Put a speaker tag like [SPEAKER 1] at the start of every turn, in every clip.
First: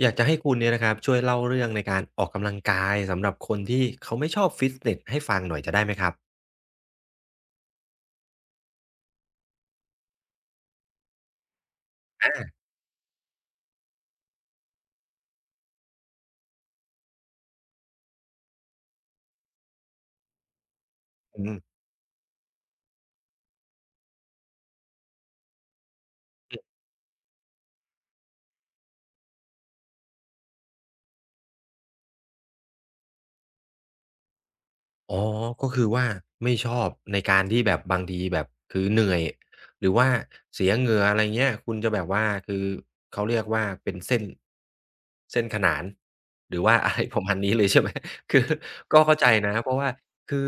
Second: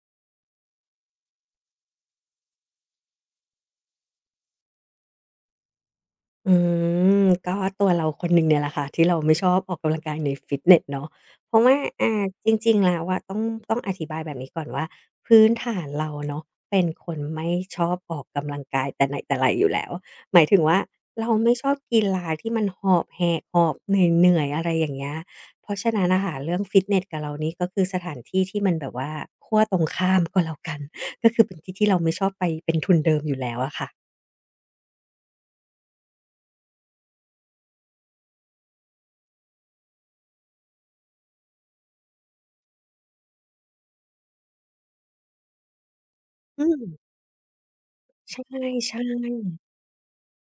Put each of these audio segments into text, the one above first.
[SPEAKER 1] อยากจะให้คุณเนี่ยนะครับช่วยเล่าเรื่องในการออกกำลังกายสำหรับคนที่เขาไม่ชอบฟิตเนสให้ฟังหน่อยจะได้ไหมครับ
[SPEAKER 2] อืมก็ตัวเราคนหนึ่งเนี่ยแหละค่ะที่เราไม่ชอบออกกำลังกายในฟิตเนสเนาะเพราะว่าจริงๆแล้วอะต้องอธิบายแบบนี้ก่อนว่าพื้นฐานเราเนาะเป็นคนไม่ชอบออกกำลังกายแต่ไหนแต่ไรอยู่แล้วหมายถึงว่าเรา
[SPEAKER 1] อื
[SPEAKER 2] ไม่
[SPEAKER 1] ม
[SPEAKER 2] ชอบกีฬาที่มันหอบแหกหอบเหนื่อยๆอะไรอย่างเงี้ยเพราะฉะนั้นน่ะค่ะเรื่องฟิตเนสกับเรานี่ก็คือสถานที่ที่มันแบบว่าขั้วตรงข้ามก็แล้วกัน ก็คือเป็นที่ที่เราไม่ชอบไปเป็นทุนเดิมอยู่แล้วอะค่ะ
[SPEAKER 1] อ๋อก็คือว่าไม่ชอบในการที่แบบบางทีแบบคือเหนื่อยหรือว่าเสียเหงื่ออะไรเงี้ยคุณจะแบบว่าคือเขาเรียกว่าเป็นเส้นขนานหรื
[SPEAKER 2] อื
[SPEAKER 1] อว่าอะไร
[SPEAKER 2] ม
[SPEAKER 1] ประมาณนี้เลยใช่ไหม
[SPEAKER 2] ใ
[SPEAKER 1] คือก็
[SPEAKER 2] ช่
[SPEAKER 1] เข้าใจนะ
[SPEAKER 2] ๆ
[SPEAKER 1] เพราะว่าคือ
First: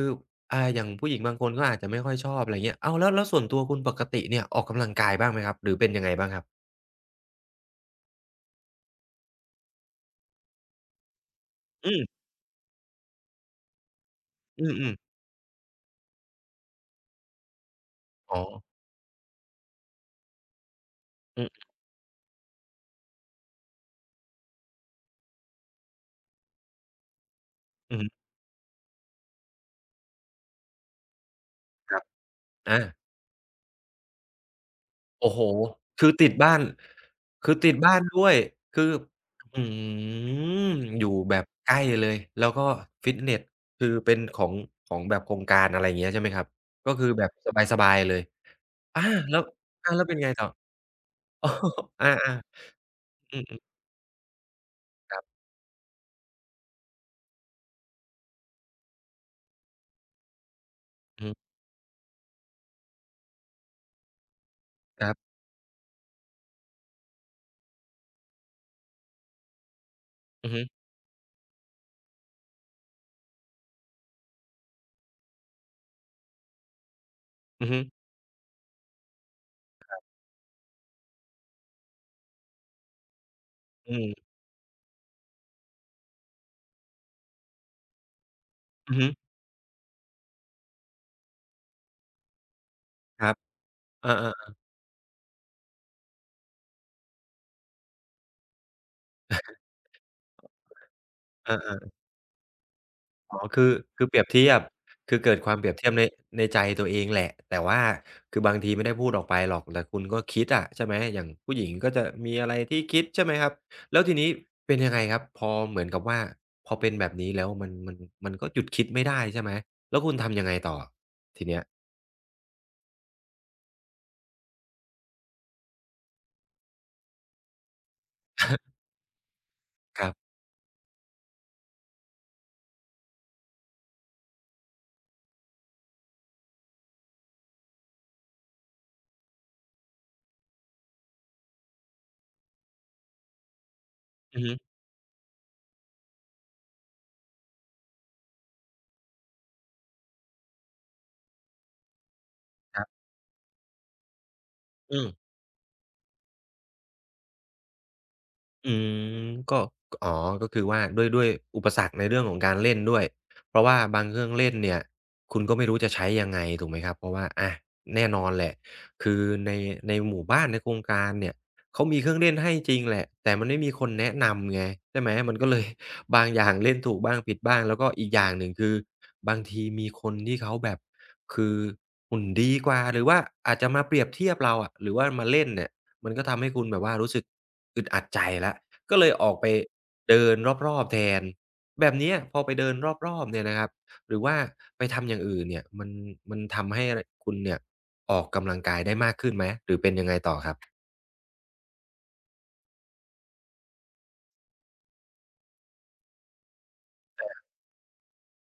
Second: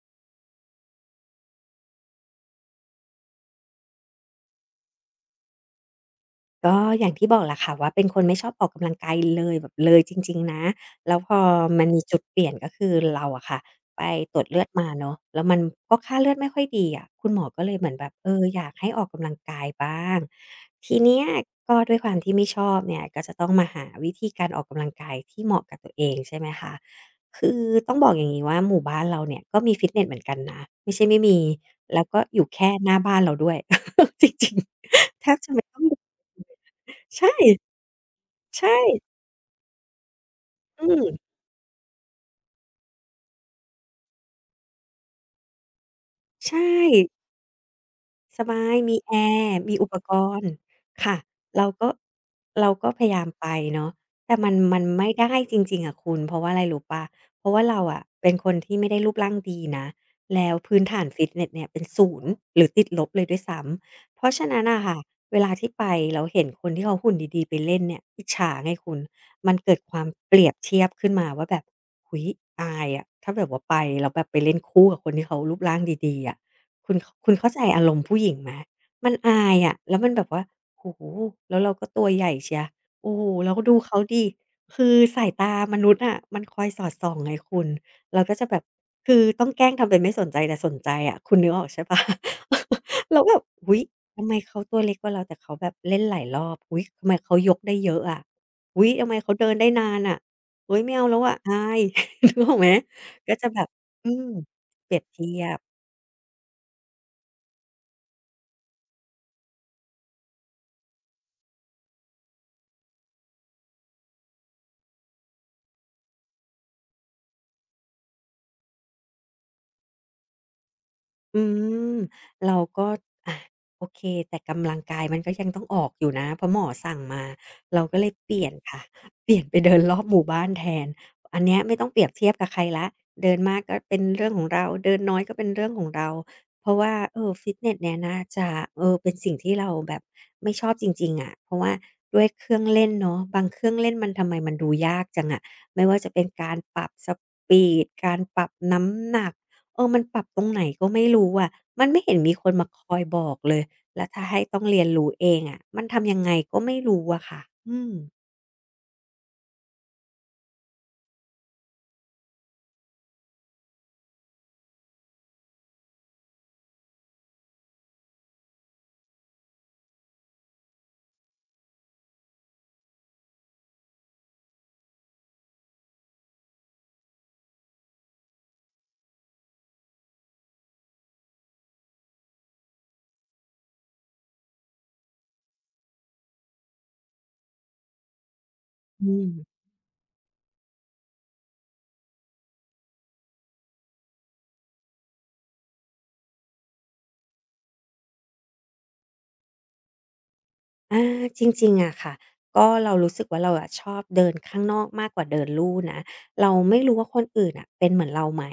[SPEAKER 1] อย่างผู้หญิงบางคนก็อาจจะไม่ค่อยชอบอะไรเงี้ยอ้าวแล้วส่วนตัวคุณปกติเนี่ยออกกำลังกายบ้างไหมครับหรือเป็นยังไงบ้างครับ
[SPEAKER 2] ก็อย่างที่บอกแหละค่ะว่าเป็นคนไม่ชอบออกกำลังกายเลยแบบเลยจริงๆนะแล้วพอมัน
[SPEAKER 1] อื
[SPEAKER 2] มี
[SPEAKER 1] ม
[SPEAKER 2] จุดเปลี่ยนก็คือเราอะค่ะไปตรวจเลือ
[SPEAKER 1] อื
[SPEAKER 2] ดมา
[SPEAKER 1] ม
[SPEAKER 2] เนาะ
[SPEAKER 1] ๆ
[SPEAKER 2] แล้วมันก็ค่าเลือดไม่ค่อยดีอะคุณหมอก็เลยเหมือนแบบ
[SPEAKER 1] อ๋อ
[SPEAKER 2] อยากให้ออกกำลังกายบ้างทีเนี้ย
[SPEAKER 1] อือ
[SPEAKER 2] ก็ด้วยความที่ไม่ชอบเนี่ยก็จะต้องมาหาวิธีการออกกำลังกายที่เหมาะกับตัวเองใช่ไหมคะคือต้อ
[SPEAKER 1] อื
[SPEAKER 2] ง
[SPEAKER 1] อ
[SPEAKER 2] บ
[SPEAKER 1] ฮึ
[SPEAKER 2] อกอย่างงี้ว่าหมู่บ้านเราเนี่ยก็มีฟิตเนสเหมือนกันนะไม่ใช่ไม่มี
[SPEAKER 1] ครั
[SPEAKER 2] แล้
[SPEAKER 1] บ
[SPEAKER 2] วก็อยู่แค่
[SPEAKER 1] อา
[SPEAKER 2] หน้าบ้านเราด้วย จริงๆแท
[SPEAKER 1] โอ้
[SPEAKER 2] บ
[SPEAKER 1] โฮ
[SPEAKER 2] จะไม่ต้อง
[SPEAKER 1] คือติด บ้าน
[SPEAKER 2] ใช่
[SPEAKER 1] คือติดบ้านด้วย
[SPEAKER 2] ใช่
[SPEAKER 1] คืออื้อฮือ
[SPEAKER 2] อื
[SPEAKER 1] อ
[SPEAKER 2] ม
[SPEAKER 1] ยู่แบบใกล้เลยแล้วก็ฟิตเนสคือเป็นของแบบโครงการอะไรอย่างเงี้ยใช่ไหมครับ
[SPEAKER 2] ใช่
[SPEAKER 1] ก็คือแบบสบายๆเลย
[SPEAKER 2] สบายมี
[SPEAKER 1] อา
[SPEAKER 2] แอ
[SPEAKER 1] แล้ว
[SPEAKER 2] ร์มีอุ
[SPEAKER 1] อา
[SPEAKER 2] ป
[SPEAKER 1] แล้ว
[SPEAKER 2] ก
[SPEAKER 1] เป็นไง
[SPEAKER 2] ร
[SPEAKER 1] ต่อ
[SPEAKER 2] ณ์ค่ะ
[SPEAKER 1] อ๋อ
[SPEAKER 2] เราก็
[SPEAKER 1] อา
[SPEAKER 2] เราก็พยายาม
[SPEAKER 1] ๆอื
[SPEAKER 2] ไป
[SPEAKER 1] ม
[SPEAKER 2] เนาะแต่มันไม่
[SPEAKER 1] ๆครั
[SPEAKER 2] ได้
[SPEAKER 1] บ
[SPEAKER 2] จริงๆอะคุณเพราะว่าอะไรรู้เปล่าเพราะว่าเราอะเป็นคนที่ไม่ได้รูปร่างดีนะแล้วพื้นฐาน
[SPEAKER 1] อือ
[SPEAKER 2] ฟิต
[SPEAKER 1] ฮึ
[SPEAKER 2] เนสเนี่ยเป็นศูนย์หรือติดลบเลยด้วยซ้ำเพราะฉะนั้นน่ะค่ะ
[SPEAKER 1] ครับ
[SPEAKER 2] เวลาที่ไปแล้วเห็นคนที่เขาหุ่นดีๆไปเล่นเนี่ยอิจฉาไงคุณมันเกิดความเปรี
[SPEAKER 1] อื
[SPEAKER 2] ย
[SPEAKER 1] อ
[SPEAKER 2] บ
[SPEAKER 1] ฮึ
[SPEAKER 2] เทียบขึ้นมาว่าแบบอุ๊ยอายอะถ้าแบบว่าไปแล้วแบบไปเล่นคู่กับคนที่เขารูปร่างดีๆอะ คุณคุณเข้าใจ
[SPEAKER 1] อือฮึ
[SPEAKER 2] อารมณ์ผู้หญิงไหมมันอายอะแล้วมันแบบว่าโอ้โฮแล้วเราก็ตัวใหญ่เชียโอ้โฮแล้วดู
[SPEAKER 1] อื
[SPEAKER 2] เขาดิ
[SPEAKER 1] ม
[SPEAKER 2] คือสายตามนุษย์อะมันคอยสอดส่องไงคุณเราก็จะแบบ
[SPEAKER 1] อือฮึ
[SPEAKER 2] คือต้องแกล้งทำเป็นไม่สนใจแต่สนใจอะคุณนึกออกใช่เปล่า แล้
[SPEAKER 1] ค
[SPEAKER 2] ว
[SPEAKER 1] รั
[SPEAKER 2] แบ
[SPEAKER 1] บ
[SPEAKER 2] บอุ๊ย
[SPEAKER 1] อา
[SPEAKER 2] ทำไม
[SPEAKER 1] ๆ
[SPEAKER 2] เขา
[SPEAKER 1] ๆ
[SPEAKER 2] ตัวเล็กกว่าเราแต่เขาแบบเล่นหลายรอบอุ๊ยทำไมเขายกได้เยอะอะอุ๊ยทำไมเขาเดินได้นานอะเฮ้ยไม่เอาแล้วอะอา
[SPEAKER 1] อา
[SPEAKER 2] ย
[SPEAKER 1] ๆ
[SPEAKER 2] นึกออกไหมก็
[SPEAKER 1] อ๋อ
[SPEAKER 2] จะแบ
[SPEAKER 1] คื
[SPEAKER 2] บ
[SPEAKER 1] อคือ
[SPEAKER 2] อื
[SPEAKER 1] เปรีย
[SPEAKER 2] ม
[SPEAKER 1] บเทียบ
[SPEAKER 2] เปรียบ
[SPEAKER 1] คือ
[SPEAKER 2] เที
[SPEAKER 1] เกิด
[SPEAKER 2] ย
[SPEAKER 1] ความ
[SPEAKER 2] บ
[SPEAKER 1] เปรียบเทียบในใจตัวเองแหละ แต่ว่าคือบางทีไม่ได้พูดออกไปหรอกแต่คุณก็คิดอะใช่ไหมอย่างผู้หญิงก็จะมีอะไรที่คิดใช่ไหมครับ แล้วทีนี้เป็นยังไงครับ พอเหมือนกับว่าพอเป็นแบบนี้แล้วมันมันก็หยุดคิดไม่ได้ใช่ไหมแล้วคุณทำยังไงต่อ
[SPEAKER 2] อื
[SPEAKER 1] ทีเนี้ย
[SPEAKER 2] มเราก็อะโอเคแต่กำลังกายมันก็ยังต้องออกอยู่นะเพราะหมอสั่งมาเราก็เลยเปลี่ยน ค่ะเปลี่ยนไปเดินรอ
[SPEAKER 1] ค
[SPEAKER 2] บ
[SPEAKER 1] รั
[SPEAKER 2] หมู่
[SPEAKER 1] บ
[SPEAKER 2] บ้านแทนอันเนี้ยไม่ต้องเปรียบเทียบกับใครแล้วเดินมากก็เป็นเรื่องของเราเดินน้อยก็เป็นเรื่องของเราเพราะว่าฟิตเนสเนี่ยน่าจะเป็นสิ่งที่เราแบบไม่ชอบจริงๆอะเพราะว่าด้วยเครื่องเล่นเนาะบางเครื่องเล่นมันทำไม
[SPEAKER 1] อือ
[SPEAKER 2] มั
[SPEAKER 1] ฮึ
[SPEAKER 2] นดูยากจังอะไม่ว่าจะเป็นการปรับสปีดการปรับน้ำหนัก มันปรับตรงไหนก็ไม่รู้อะมันไม่เห็นมีคนมา
[SPEAKER 1] ค
[SPEAKER 2] ค
[SPEAKER 1] รั
[SPEAKER 2] อย
[SPEAKER 1] บ
[SPEAKER 2] บอกเลย แล้วถ้าให้ต้องเรียน
[SPEAKER 1] อืม
[SPEAKER 2] รู้เองอะมันทำยังไงก็ไม่รู้อะค่ะอืม
[SPEAKER 1] อืมก็อ๋อก็คือว่าด้วยอุปสรรคในเรื่องของการเล่นด้วยเพราะว่าบางเครื่องเล่นเนี่ยคุณก็ไม่รู้จะใช้ยังไงถูกไหมครับเพราะว่าอะแน่นอนแหละคือในหมู่บ้านในโครงการเนี่ยเขามีเครื่องเล่นให้จริงแหละแต่มันไม่มีคนแนะนำไงใช่ไหมมันก็เลย บางอย่างเล่นถูกบ้างผิดบ้างแล้วก็อีกอย่างหนึ่งคือบางทีมีคนที่เขาแบบคือหุ่นดีกว่าหรือว่าอาจจะมาเปรียบเทียบเราอะหรือว่ามาเล่นเนี่ย มันก็ทำให้คุณแบบว่ารู้สึกอึดอัดใจแล้วก็เล
[SPEAKER 2] อื
[SPEAKER 1] ยออกไป
[SPEAKER 2] ม
[SPEAKER 1] เดินรอบๆแทนแบบเนี้ยพอไปเดินรอบๆเนี่ยนะครับหรือว่าไปทำอย่างอื่นเนี่ยมันทำให้คุณเนี่ยออกกำลังกายได้มากขึ้นไหมหรือเป็นยังไงต่อครับ
[SPEAKER 2] อาจริงๆอะค่ะก็เรารู้สึกว่าเราอะชอบเดินข้างนอกมากกว่าเดินลู่นะเราไม่รู้ว่าคนอื่นน่ะเป็นเหมือนเราไหม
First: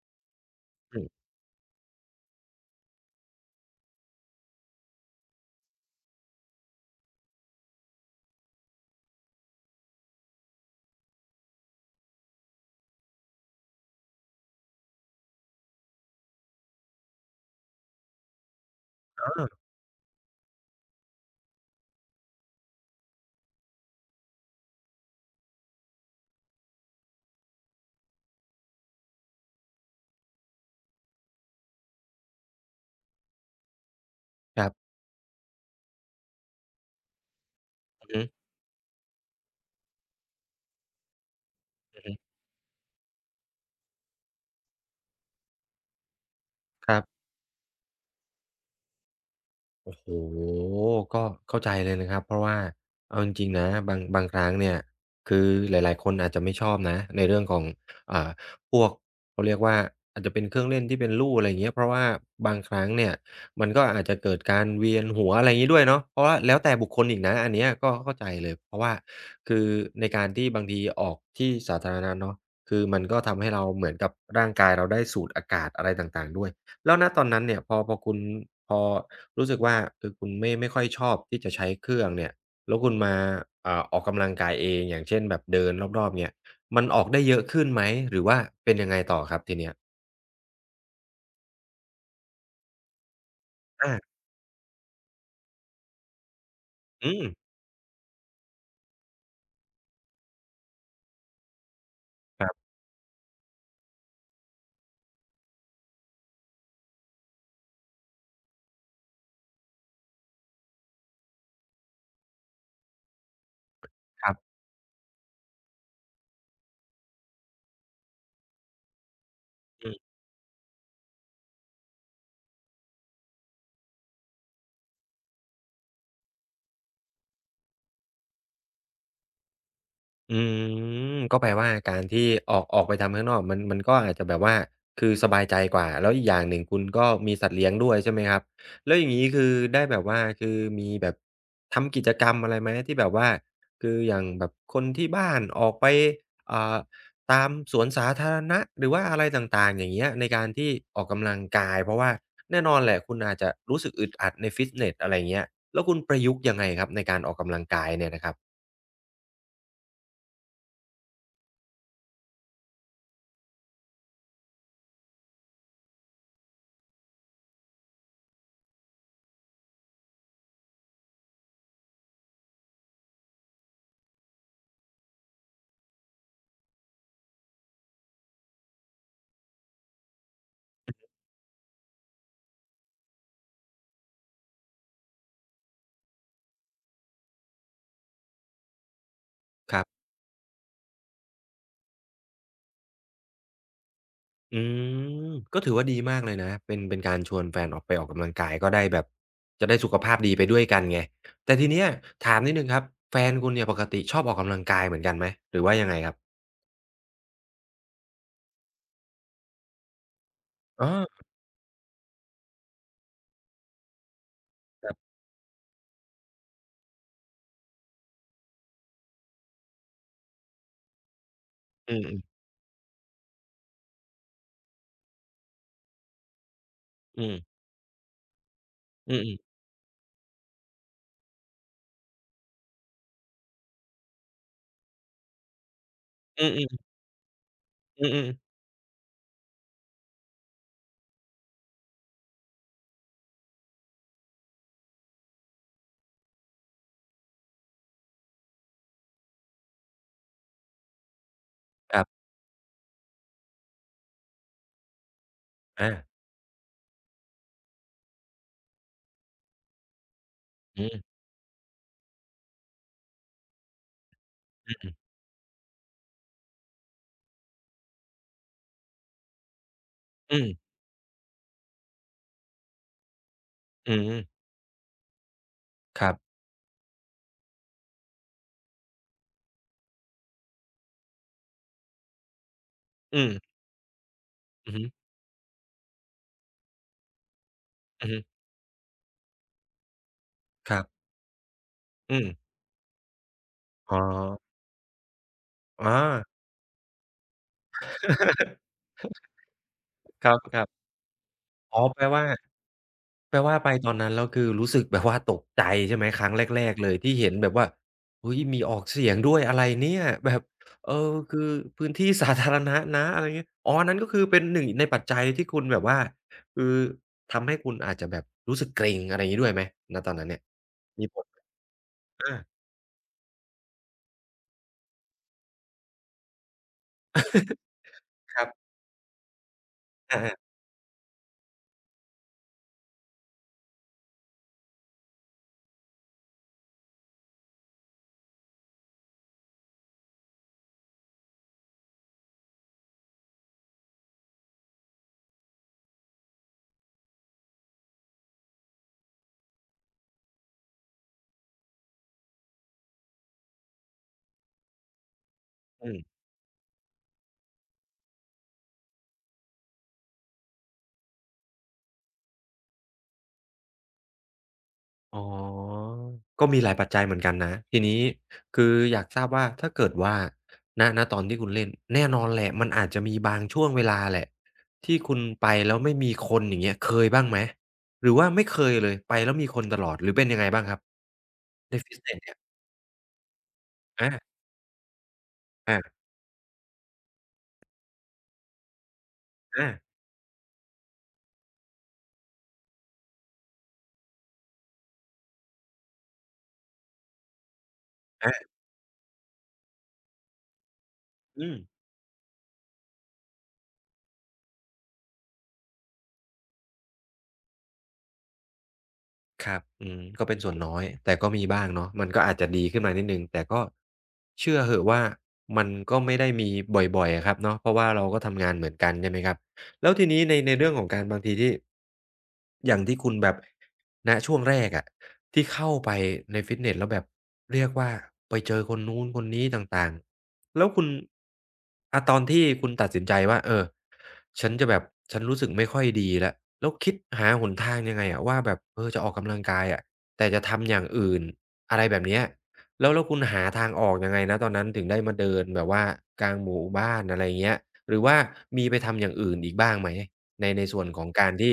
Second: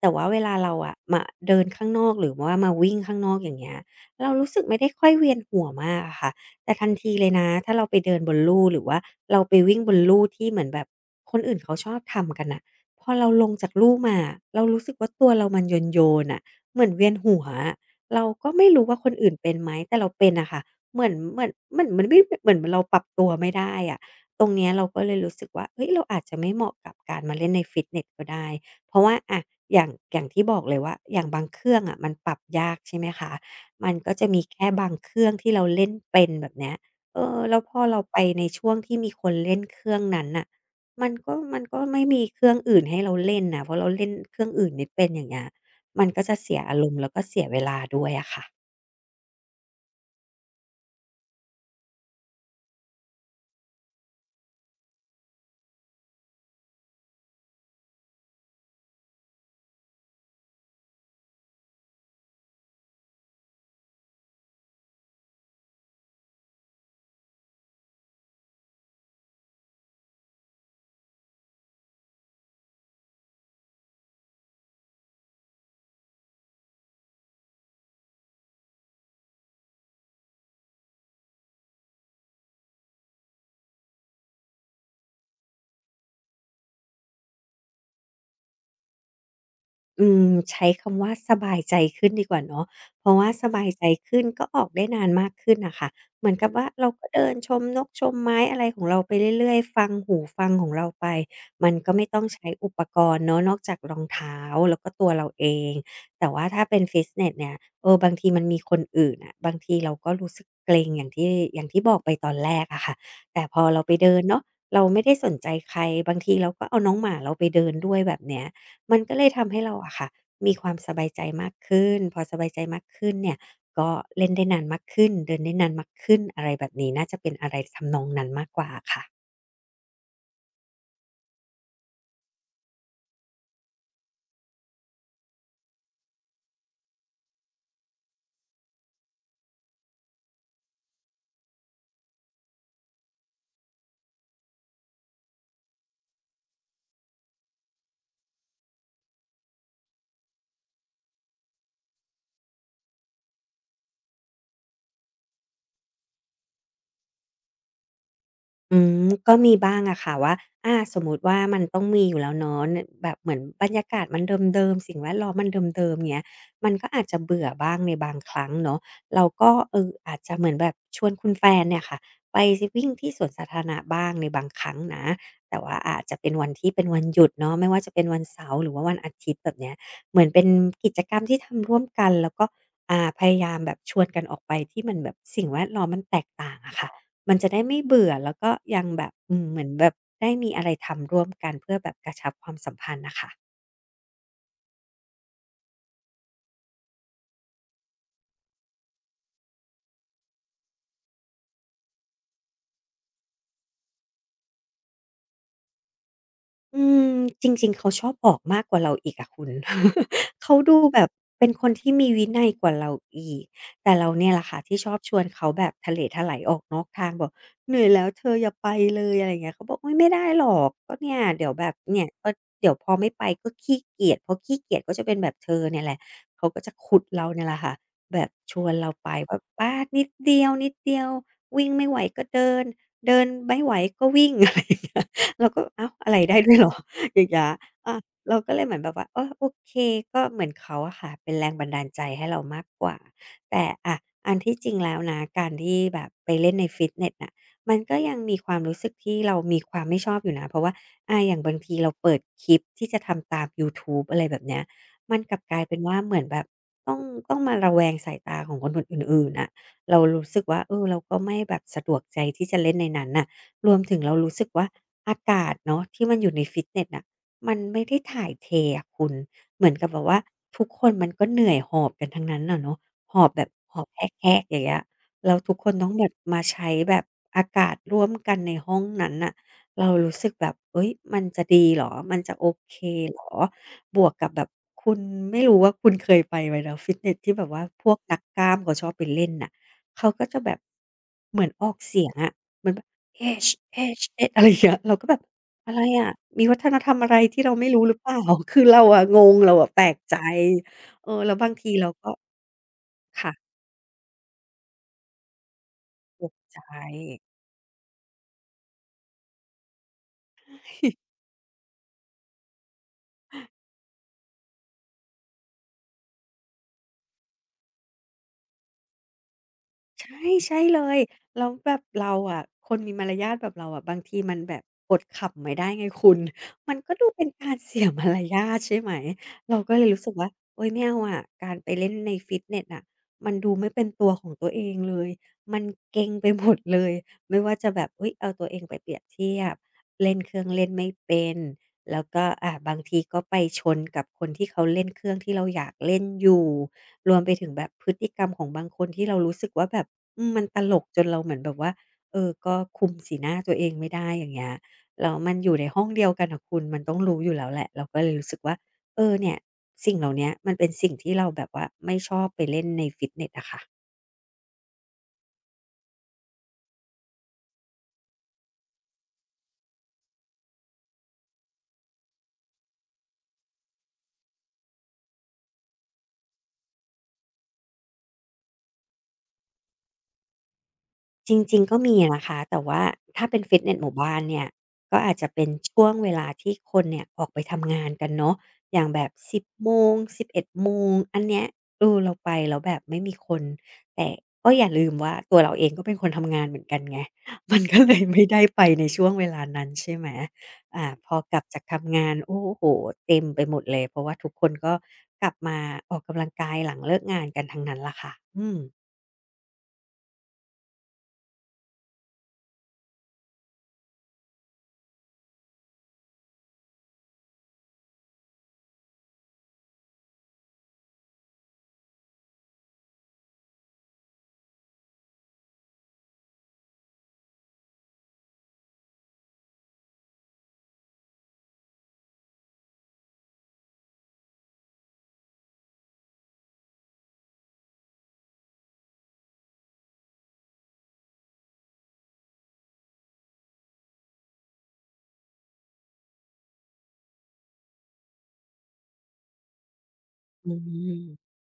[SPEAKER 2] แต่ว่าเวลาเราอะ
[SPEAKER 1] อื
[SPEAKER 2] มา
[SPEAKER 1] ม
[SPEAKER 2] เดินข้างนอกหรือว่ามาวิ่งข้างนอกอย่างเงี้ยเรารู้สึกไม่ได้ค่อยเวียนหัวมากอะค่ะแต่ทันทีเลยนะถ้าเราไปเดินบนลู่หรือว่าเราไปวิ่งบนลู่ที่เหมือนแบบคนอื่นเขาชอบทำกันน่ะพอเราลงจากลู่มาอะเรารู้สึกว่าตัวเรามันโยนๆน่ะเหมือนเวียนหัวอะเราก็ไม่รู้ว่าคนอื่นเป็น
[SPEAKER 1] เออ
[SPEAKER 2] ไหมแต่เราเป็นน่ะค่ะ เหมือนมันไม่เหมือนเราปรับตัวไม่ได้อะตรงเนี้ยเราก็เลยรู้สึกว่าเฮ้ยเราอาจจะไม่เหมาะกับการมาเล่นในฟิตเนสก็ได้เพราะว่าอะอย่างที่บอกเลยว่าอย่างบางเครื่องอะมันปรับยากใช่ไหมคะมันก็จะมี
[SPEAKER 1] ค
[SPEAKER 2] แค่
[SPEAKER 1] รั
[SPEAKER 2] บาง
[SPEAKER 1] บ
[SPEAKER 2] เครื่องที่เราเล่นเป็นแบบเนี้ยเออแล้วพอเรา
[SPEAKER 1] อือ
[SPEAKER 2] ไป
[SPEAKER 1] ฮึ
[SPEAKER 2] ในช่วงที่มีคนเล่นเครื่องนั้นน่ะมันก็ไม่มีเครื่องอื่นให้เราเล่นน่ะเพราะเราเล่นเครื่องอื่นไม่เป็นอย่างเงี้ยมันก็จะเสียอาร
[SPEAKER 1] ๆค
[SPEAKER 2] มณ์
[SPEAKER 1] รับ
[SPEAKER 2] แล้วก็เสียเวลาด้วยอะค่ะ
[SPEAKER 1] โอ้โฮก็เข้าใจเลยนะครับเพราะว่าเอาจริงๆนะบางครั้งเนี่ยคือหลายๆคนอาจจะไม่ชอบนะในเรื่องของอ่าพวกเขาเรียกว่าอาจจะเป็นเครื่องเล่นที่เป็นลู่อะไรอย่างเงี้ยเพราะว่าบางครั้งเนี่ยมันก็อาจจะเกิดการเวียนหัวอะไรอย่างงี้ด้วยเนาะเพราะว่าแล้วแต่บุคคลอีกนะอันเนี้ยก็เข้าใจเลยเพราะว่าคือในการที่บางทีออกที่สาธารณะเนาะคือมันก็ทำให้เราเหมือนกับร่างกายเราได้สูดอากาศอะไรต่างๆด้วย แล้วณตอนนั้นเนี่ยพอคุณพอรู้สึกว่าคือคุณไม่ค่อยชอบที่จะใช้เครื่องเนี่ยแล้วคุณมาออกกำลังกายเองอย่างเช่นแบบเดินรอบๆเนี่ยมันออกได้เยอะขึ้นไหมหรือว่าเป็นยังไงต่อครับทีเนี้ย
[SPEAKER 2] อืมใช้คำว่าสบายใจขึ้นดีกว่าเนาะเพราะว่าสบายใจ
[SPEAKER 1] อา
[SPEAKER 2] ขึ้นก็ออกได้นานมากขึ้นน่ะค่ะเหมือนกับว่าเราก็
[SPEAKER 1] อืม
[SPEAKER 2] เดินชมนกชมไม้อะไรของเราไปเรื่อยๆ ฟังหูฟังของเราไป มันก็ไม่ต้อง
[SPEAKER 1] ค
[SPEAKER 2] ใช้
[SPEAKER 1] รั
[SPEAKER 2] อุ
[SPEAKER 1] บ
[SPEAKER 2] ปกรณ์เนาะนอกจากรองเท้าแล้วก็ตัวเราเอง แต่ว่าถ้าเป็นฟิตเนสเนี่ยเออบางทีมันมีคนอื่นอะ บางทีเราก็รู้สึกเกร็งอย่างที่บอกไปตอนแรกอะค่ะแต่พอเราไปเดินเนาะเราไม่ได้สนใจใครบางทีเราก็เอาน้องหมาเราไปเดินด้วยแบบเนี้ย มันก็เลยทำให้เรา
[SPEAKER 1] ๆอื
[SPEAKER 2] อะ
[SPEAKER 1] ม
[SPEAKER 2] ค่ะมีความสบายใจมากขึ้นพอสบายใจมากขึ้นเนี่ยก็เล่นได้นานมากขึ้นเดินได้นานมากขึ้นอะไรแบบนี้น่าจะเป็นอะไรทำนองนั้นมากกว่าอะค่ะ
[SPEAKER 1] อืมก็แปลว่าการที่ออกไปทำข้างนอกมันก็อาจจะแบบว่าคือสบายใจกว่าแล้วอีกอย่างหนึ่งคุณก็มีสัตว์เลี้ยงด้วยใช่ไหมครับแล้วอย่างงี้คือได้แบบว่าคือมีแบบทำกิจกรรมอะไรไหมที่แบบว่าคืออย่างแบบคนที่บ้านออกไปอ่าตามสวนสาธารณะหรือว่าอะไรต่างๆอย่างเงี้ยในการที่ออกกำลังกายเพราะว่าแน่นอนแหละคุณอาจจะรู้สึกอึดอัดในฟิตเนสอะไรเงี้ยแล้วคุณประยุกต์ยังไงครับในการออกกำลังกายเนี่ยนะครับ
[SPEAKER 2] อืมก็มีบ้างอะค่ะว่าอาสมมุติว่ามันต้องมีอยู่แล้วเนาะนแบบเหมือนบรรยากาศมันเดิมๆสิ่งแวดล้อมมันเดิมๆเงี้ยมันก็อาจจะเบื่อบ้างในบางครั้งเนาะเราก็อาจจะเหมือนแบบชวนคุณแฟนเนี่ยค่ะไปวิ่งที่สวนสาธารณะบ้างในบางครั้งนะแต่ว่าอาจจะเป็นวันที่เป็นวันหยุดเนาะไม่ว่าจะเป็นวันเสาร์หรือว่าวันอาทิตย์แบบเนี้ยเหมือนเป็นกิจกรรมที่ทำร่วมกันแล้วก็พยายามแบบชวนกันออกไปที่มันแบบสิ่งแวดล้อมมันแตกต่างอะค่ะ มันจะได้ไม่เบื่อแล้วก็ยังแบบอืมเหมือน
[SPEAKER 1] ครั
[SPEAKER 2] แบบ
[SPEAKER 1] บ
[SPEAKER 2] ได้มีอะไรทำร่วมกันเพื่อแบบกระชับความสัมพันธ์น่ะค่ะ
[SPEAKER 1] อืมก็ถือว่าดีมากเลยนะเป็นการชวนแฟนออกไปออกกำลังกายก็ได้แบบจะได้สุขภาพดีไปด้วยกันไงแต่ทีเนี้ยถามนิดหนึ่งครับแฟนคุณเนี่ยปกติชอบออกกำลังกายเหมือนกันไหมหรือว่ายังไงครับ
[SPEAKER 2] อืมจริงๆเขาชอบออกมากกว่าเราอีกอะคุณ เขาดู
[SPEAKER 1] อ๋
[SPEAKER 2] แบบ
[SPEAKER 1] อ
[SPEAKER 2] เป็นคนที่มีวินัยกว่าเราอีก แต่เราเนี่ยแหละค่ะที่ช
[SPEAKER 1] ครั
[SPEAKER 2] อบช
[SPEAKER 1] บ
[SPEAKER 2] วนเขาแบบทะเลทลายออกนอกทางบอกเหนื่อยแล้วเธออย่าไปเลยอะไรเงี้ยเขาบอกอุยไม่ได้หรอกก็เนี่ยเดี๋ยวแบบ
[SPEAKER 1] อื
[SPEAKER 2] เนี่ย
[SPEAKER 1] ม
[SPEAKER 2] ก็
[SPEAKER 1] ๆ
[SPEAKER 2] เดี๋ยวพอไม่ไปก็ขี้เกียจพอขี้เกียจก็จะเป็นแบบเธอเนี่ยแหละเขาก็จะขุดเรา
[SPEAKER 1] อืม
[SPEAKER 2] เนี่ยแหละค่ะแบบชวนเราไป
[SPEAKER 1] อืมอ
[SPEAKER 2] ว่า
[SPEAKER 1] ม
[SPEAKER 2] ป้านิดเดียวๆววิ่งไม่ไหวก็เดินเดินไม่ไหวก็วิ่ง อะไรอย่างเงี้ย เราก็อ้าวอะไรได้
[SPEAKER 1] อื
[SPEAKER 2] ด้วยเหรอ
[SPEAKER 1] อ
[SPEAKER 2] อย่างเงี้ยอา
[SPEAKER 1] อื
[SPEAKER 2] เราก็
[SPEAKER 1] ม
[SPEAKER 2] เลยเหมือนแบบว่าเออโอเคก็เหมือนเขาอะค่ะเป็นแรงบันดาลใจให้เรามากกว่าแต่อะอันที่จริงแล้วนะการที่แบบไปเล่นในฟิตเนสน่ะมันก็ยังมีความรู้สึกที่เรามีความไม่ชอบอยู่นะเพราะว่าอาอย่างบางทีเรา
[SPEAKER 1] ๆครับ
[SPEAKER 2] เปิดคลิปที่จะทำตามยูทูบอะไรแบบเนี้ยมันกลับกลายเป็น
[SPEAKER 1] อา
[SPEAKER 2] ว่าเหมือนแบบต้องต้องมาระแวงสายตาของคนอื่นๆน่ะเรารู้สึกว่าเอ
[SPEAKER 1] อื
[SPEAKER 2] อ
[SPEAKER 1] ม
[SPEAKER 2] เราก็ไม่แบบสะดวกใจที่จะเล่นในนั้นน่ะ รวมถึงเรารู้สึกว่า
[SPEAKER 1] อืม
[SPEAKER 2] อากาศเนาะที่มันอยู่ในฟิตเนสน่ะมันไม่ได้ถ่ายเทอะคุณเหมือนกับแบบว่า
[SPEAKER 1] อื
[SPEAKER 2] ทุก
[SPEAKER 1] ม
[SPEAKER 2] คนมันก็เหนื่อยหอบกันทั้งนั้นน่ะเนาะหอบแบบหอบ
[SPEAKER 1] อื
[SPEAKER 2] แ
[SPEAKER 1] ม
[SPEAKER 2] ฮกๆอย่างเงี้ยแล้วทุกคนต้อง
[SPEAKER 1] ค
[SPEAKER 2] แบ
[SPEAKER 1] รั
[SPEAKER 2] บ
[SPEAKER 1] บ
[SPEAKER 2] มาใช้แบบอากาศร่วมกันในห้องนั้นน่ะเรารู้สึกแบบเฮ้ยมันจะดีเหรอมันจะโอเคเหร
[SPEAKER 1] อืม
[SPEAKER 2] อบวกกับแบบ
[SPEAKER 1] อือฮึ
[SPEAKER 2] คุณไม่รู้ว่าคุณเคยไปไหมเนาะฟิตเนสที่แบบว่าพวก
[SPEAKER 1] อือ
[SPEAKER 2] นั
[SPEAKER 1] ฮึ
[SPEAKER 2] กกล้ามเขาชอบไปเล่นน่ะเขาก็จะแบบ
[SPEAKER 1] ครับ
[SPEAKER 2] เหมือนออกเสีย
[SPEAKER 1] อื
[SPEAKER 2] ง
[SPEAKER 1] ม
[SPEAKER 2] อะมัน H
[SPEAKER 1] อ๋อ
[SPEAKER 2] H H อะไรอย่างเงี้ยเราก็แบบอะไรอะ
[SPEAKER 1] อา
[SPEAKER 2] มีวัฒนธรรมอะไรที่เราไม่รู้หรือเปล่า คือ เราอะงงเราอะแปลกใจ
[SPEAKER 1] ครับ
[SPEAKER 2] เออแล้วบางที
[SPEAKER 1] ๆอ๋อ
[SPEAKER 2] เรา
[SPEAKER 1] แปล
[SPEAKER 2] ก็
[SPEAKER 1] ว่า
[SPEAKER 2] ค่ะ
[SPEAKER 1] แปลว่าไปตอนนั้นแล้วคือรู้สึกแบบว่าตกใจใช่ไหมค
[SPEAKER 2] ต
[SPEAKER 1] รั้ง
[SPEAKER 2] กใจ
[SPEAKER 1] แรกๆเลยที่เห็นแบบว่าเฮ้ยมีออกเสียงด้วยอะไรเนี่ยแบบเออคือพื้นที่สาธารณะนะอะไรเงี้ยอ๋ออันนั้นก็คือเป็นหนึ่งในปัจจัยที่คุณแบบว่าคือทำให้คุณอาจจะแบบรู้สึกเกรงอะไรงี้ด้วยไหมณตอน
[SPEAKER 2] ใช่
[SPEAKER 1] นั้นเนี่ย
[SPEAKER 2] ใช่เลย
[SPEAKER 1] มีผล
[SPEAKER 2] แล้วแบบเรา
[SPEAKER 1] ไหมอา
[SPEAKER 2] อะคนมีมารยาทแบบเราอะบางทีมันแบบอดขำไม่ได้ไงคุณมันก็ดูเป็นการเสียมาร
[SPEAKER 1] ครั
[SPEAKER 2] ยา
[SPEAKER 1] บ
[SPEAKER 2] ทใช่ไหมเราก็เลยรู้สึกว่า
[SPEAKER 1] อาๆ
[SPEAKER 2] โอ๊ยไม่เอาอะการไปเล่นในฟิตเนสน่ะมันดูไม่เป็นตัวของตัวเองเลยมันเกร็งไปหมดเลยไม่ว่าจะแบบอุ๊ยเอาตัวเองไปเปรียบเทียบเล่นเครื่องเล่นไม่เป็นแล้วก็บางทีก็ไปชนกับคนที่เขาเล่นเครื่องที่เราอยากเล่นอยู่ รวมไปถึงแบบพฤติกรรมของบางคนที่เรารู้สึกว่าแบบอืมมันตลกจนเราเหมือนแบบว่าเออก็คุมสีหน้าตัวเองไม่ได้อย่างเงี้ยแล้วมันอยู่ในห้อ
[SPEAKER 1] อื
[SPEAKER 2] ง
[SPEAKER 1] ม
[SPEAKER 2] เดียวกันน่ะคุณมันต้องรู้อยู่แล้วแหละเราก็เลยรู้สึกว่าเออเนี่ยสิ่งเหล่าเนี้ยมันเป็นสิ่งที่เราแบบว่าไม่ชอบไปเล่นในฟิตเนสอะค่ะ
[SPEAKER 1] อ๋อ ก็มีหลายปัจจัยเหมือนกันนะทีนี้คืออยากทราบว่าถ้าเกิดว่าณตอนที่คุณเล่นแน่นอนแหละมันอาจจะมีบางช่วงเวลาแหละที่คุณไปแล้วไม่มีคนอย่างเงี้ยเคยบ้างไหมหรือว่าไม่เคยเลยไปแล้วมีคนตลอดหรือเป็นยังไงบ้างครับ
[SPEAKER 2] จริงๆ
[SPEAKER 1] ใน
[SPEAKER 2] ก็
[SPEAKER 1] ฟิ
[SPEAKER 2] มี
[SPEAKER 1] ตเน
[SPEAKER 2] อะ
[SPEAKER 1] ส
[SPEAKER 2] นะ
[SPEAKER 1] เนี่
[SPEAKER 2] คะ
[SPEAKER 1] ย
[SPEAKER 2] แต่ว่าถ้าเป็นฟิตเนสหมู่บ้าน
[SPEAKER 1] อา
[SPEAKER 2] เนี่ยก็อาจจะเป็นช่วง
[SPEAKER 1] อา
[SPEAKER 2] เวลาที่คนเนี่ยออกไปทำงานกันเนาะอย่างแบบสิบ
[SPEAKER 1] อา
[SPEAKER 2] โมง11 โมงอันเนี้ยเราไปแล้วแบบไม่มีคนแต่ก็อย่าลืมว่าตัวเราเองก็เป็นคนทำงานเหมือนกันไง มันก็เลยไม่ได้
[SPEAKER 1] อา
[SPEAKER 2] ไปในช่วงเวลานั้นใช่ไหมพอกลับ
[SPEAKER 1] อืม
[SPEAKER 2] จากทำงานโอ้โฮเต็มไปหมดเลยเพราะว่าทุกคนก็กลับมาออกกำลังกายหลังเลิกงานกันทั้งนั้นล่ะค่ะ
[SPEAKER 1] ครับอืมก็เป็นส่วนน้อยแต่ก็มีบ้างเนาะมันก็อาจจะดีขึ้นมานิดหนึ่งแต่ก็เชื่อเหอะว่ามันก็ไม่ได้มีบ่อยๆอะครับเนาะเพราะว่าเราก็ทำงานเหมือนกันใช่ไหมครับ แล้วทีนี้ในเรื่องของการบางทีที่อย่างที่คุณแบบณช่วงแรกอะที่เข้าไปในฟิตเนสแล้วแบบเรียกว่าไปเจอคนนู้นคนนี้ต่างๆแล้วคุณอาตอนที่คุณตัดสินใจว่าเออฉันจะแบบฉันรู้สึกไม่ค่อยดีแล้วแล้วคิดหาหนทางยังไงอะว่าแบบเออจะออกกำลังกายอะแต่จะทำอย่างอื่นอะไรแบบเนี้ยแล้วคุณหาทางออกยังไงณตอนนั้นถึงได้มาเดินแบบว่ากลางหมู่บ้านอะไรอย่างเงี้ย หรือว่ามีไปทำอย่างอื่นอีกบ้างไหมใน
[SPEAKER 2] อื
[SPEAKER 1] ในส่วนของกา
[SPEAKER 2] ม
[SPEAKER 1] รที่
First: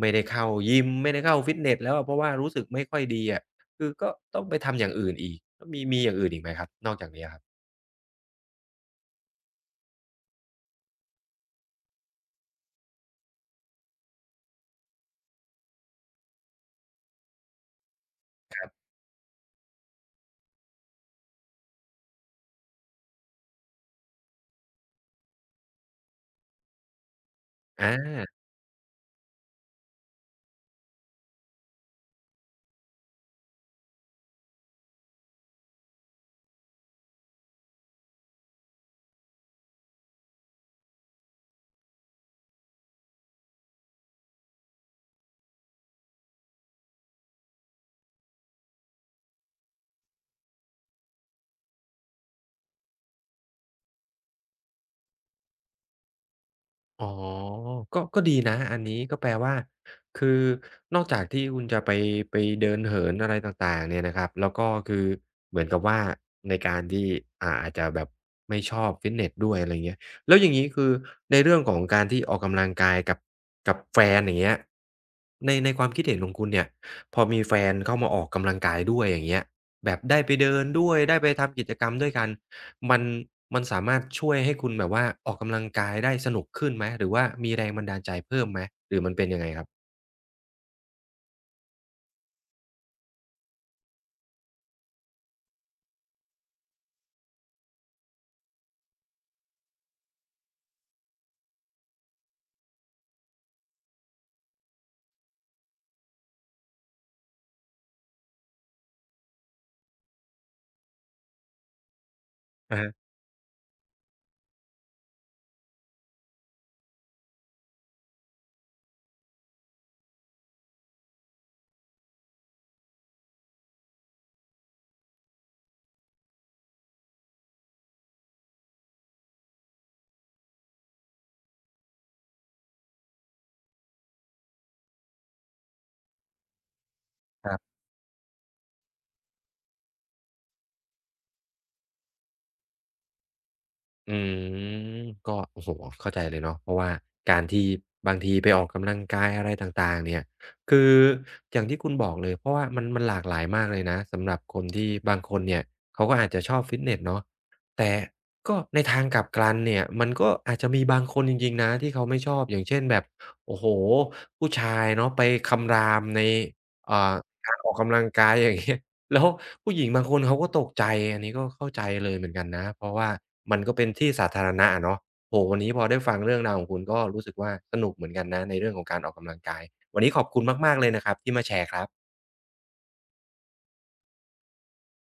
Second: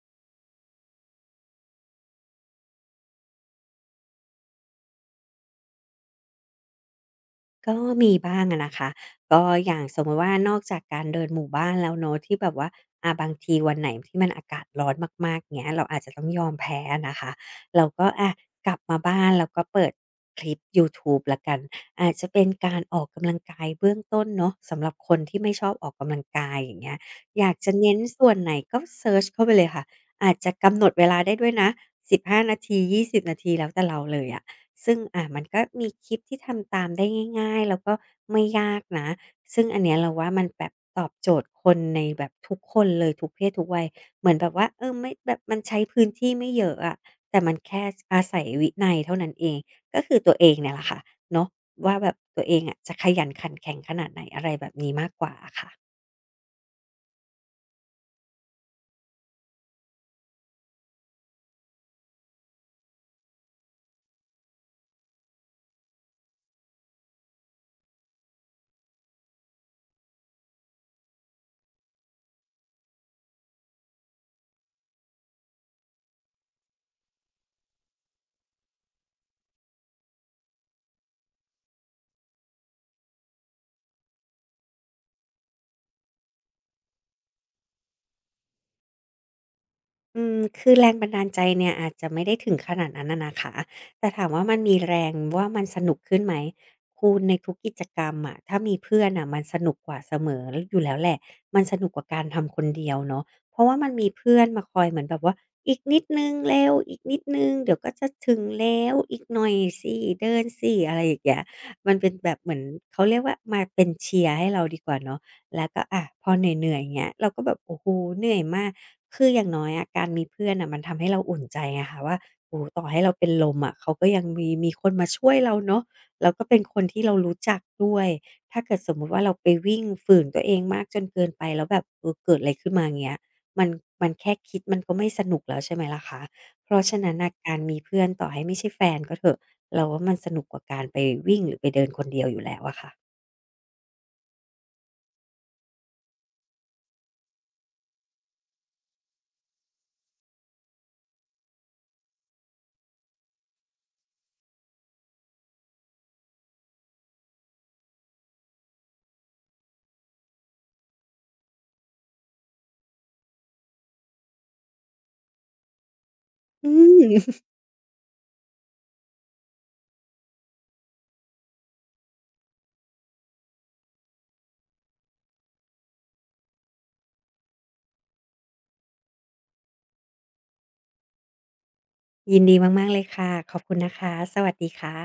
[SPEAKER 1] ไม่ได้เข้ายิมไม่ได้เข้าฟิตเนสแล้วอะเพราะว่ารู้สึกไม่ค่อยดีอะคือก็ต้องไปทำอย่างอื่นอีกมีอย่างอื่นอีกไหมครับนอกจากนี้อะครับ
[SPEAKER 2] ก็มีบ้างอะนะคะก็อย่างสมมติว่านอกจากการเดินหมู่บ้านแล้วเนาะที่แบบว่าบางทีวันไหนที่มันอากาศร้อนมากๆเงี้ยเราอาจจะต้องยอมแพ้อะนะคะเราก็อะกลับมาบ้านแล้วก็เปิดคลิปยูทูบแล้วกันอาจจะเป็นการออกกำลังกายเบื้องต้นเนาะสำหรับคนที่ไม่ชอบออกกำลังกายอย่างเงี้ยอยากจะ
[SPEAKER 1] อ
[SPEAKER 2] เน้นส่วน
[SPEAKER 1] า
[SPEAKER 2] ไหนก็เซิร์ชเข้าไปเลยค่ะอาจจะกำหนดเวลาได้ด้วยนะ15 นาที20 นาทีแล้วแต่เราเลยอะ ซึ่งมันก็มีคลิปที่ทำตามได้ง่ายๆแล้วก็ไม่ยากนะซึ่งอันเนี้ยเราว่ามันแบบตอบโจทย์คนในแบบทุกคนเลยทุกเพศทุกวัยเหมือนแบบว่าไม่แบบมันใช้พื้นที่ไม่เยอะอะแต่มันแค่สอาศัยวินัยเท่านั้นเองก็คือตัวเองเนี่ยแหละค่ะเนาะว่าแบบตัวเองอะจะขยันขันแข็งขนาดไหนอะไรแบบนี้มากกว่าอะค่ะ
[SPEAKER 1] อ๋อก็ดีนะ อันนี้ก็แปลว่า คือนอกจากที่คุณจะไปไปเดินเหินอะไรต่างๆเนี่ยนะครับ แล้วก็คือ เหมือนกับว่าในการที่อ่าอาจจะแบบไม่ชอบฟิตเนสด้วยอะไรเงี้ยแล้วอย่างงี้คือในเรื่องของการที่ออกกำลังกายกับแฟนอย่างเงี้ยในความคิดเห็นของคุณเนี่ย พอมีแฟนเข้ามาออกกำลังกายด้วยอย่างเงี้ยแบบได้ไปเดินด้วย ได้ไปทำกิจกรรมด้วยกัน มันมันสามารถช่วยให้คุณแบบว่าออกกำลังกายได้สนุกขึ้นไหมหรือว่ามีแรงบันดาลใจเพิ่มไหมหรือมันเป็นยังไงครับ
[SPEAKER 2] อืมคือแรงบันดาลใจเนี่ยอาจจะไม่ได้ถึงขนาดนั้นน่ะนะคะแต่ถามว่ามันมีแรงว่ามันสนุกขึ้นไหมคุณในทุกกิจกรรมอะถ้ามีเพื่อนน่ะมันสนุกกว่าเสมออยู่แล้วแหละมันสนุกกว่าการทำคนเดียวเนาะเพราะว่ามันมีเพื่อนมาคอยเหมือนแบบว่าอีกนิดหนึ่งเร็วอีกนิดหนึ่งเดี๋ยวก็จะถึงแล้วอีกหน่อยสิเดินสิอะไรอย่างเงี้ยมันเป็นแบบเหมือน
[SPEAKER 1] อะฮะ
[SPEAKER 2] เขาเรียกว่ามาเป็นเชียร์ให้เราดีกว่าเนาะแล้วก็อะพอเหนื่อยๆอย่างเงี้ยเราก็แบบโอ้โฮเหนื่อยมาก คืออย่างน้อยอะการมีเพื่อนน่ะมันทำให้เราอุ่นใจไงคะว่าโอ้โฮต่อให้เราเป็นลมอะเขาก็ยังมีคนมาช่วยเราเนาะแล้วก็เป็นคนที่เรารู้จักด้วยถ้าเกิดสมมุติว่าเราไปวิ่งฝืนตัวเองมากจนเกินไปแล้วแบบเกิดอะไรขึ้นมาเงี้ยมันมันแค่คิดมันก็ไม่สนุกแล้วใช่ไหมล่ะคะเพราะฉะนั้นน่ะ
[SPEAKER 1] ค
[SPEAKER 2] กา
[SPEAKER 1] รั
[SPEAKER 2] รมี
[SPEAKER 1] บ
[SPEAKER 2] เพื่อนต่อให้ไม่ใช่แฟนก็เถอะเราว่ามันสนุกกว่าการไปวิ่งหรือไปเดินคนเดียวอยู่แล้วอะค่ะ
[SPEAKER 1] อืมก็โอ้โฮเข้าใจเลยเนาะเพราะว่าการที่บางทีไปออกกำลังกายอะไรต่างๆเนี่ยคืออย่างที่คุณบอกเลยเพราะว่ามันหลากหลายมากเลยนะสำหรับคนที่บางคนเนี่ยเขาก็อาจจะชอบฟิตเนสเนาะแต่ก็ในทางกลับกันเนี่ยมันก็อาจจะมีบางคนจริงๆนะที่เขาไม่ชอบอย่างเช่นแบบโอ้โฮผู้ชายเนาะไปคำรามใน
[SPEAKER 2] อืม
[SPEAKER 1] อ่า การออกกำลังกายอย่างเงี้ย แล้วผู้หญิงบางคนเขาก็ตกใจอันนี้ก็เข้าใจเลยเหมือนกันนะเพราะว่ามันก็เป็นที่สาธารณะอะเนาะโอ้โฮวันนี้พอได้ฟังเรื่องราวของคุณก็รู้สึกว่าสนุกเหมือนกันนะในเรื่องของการออกกำลังกายวันนี้ขอบคุณมากๆเลยนะครับที่มาแชร์ครับ
[SPEAKER 2] ยินดีมากๆเลยค่ะขอบคุณนะคะสวัสดีค่ะ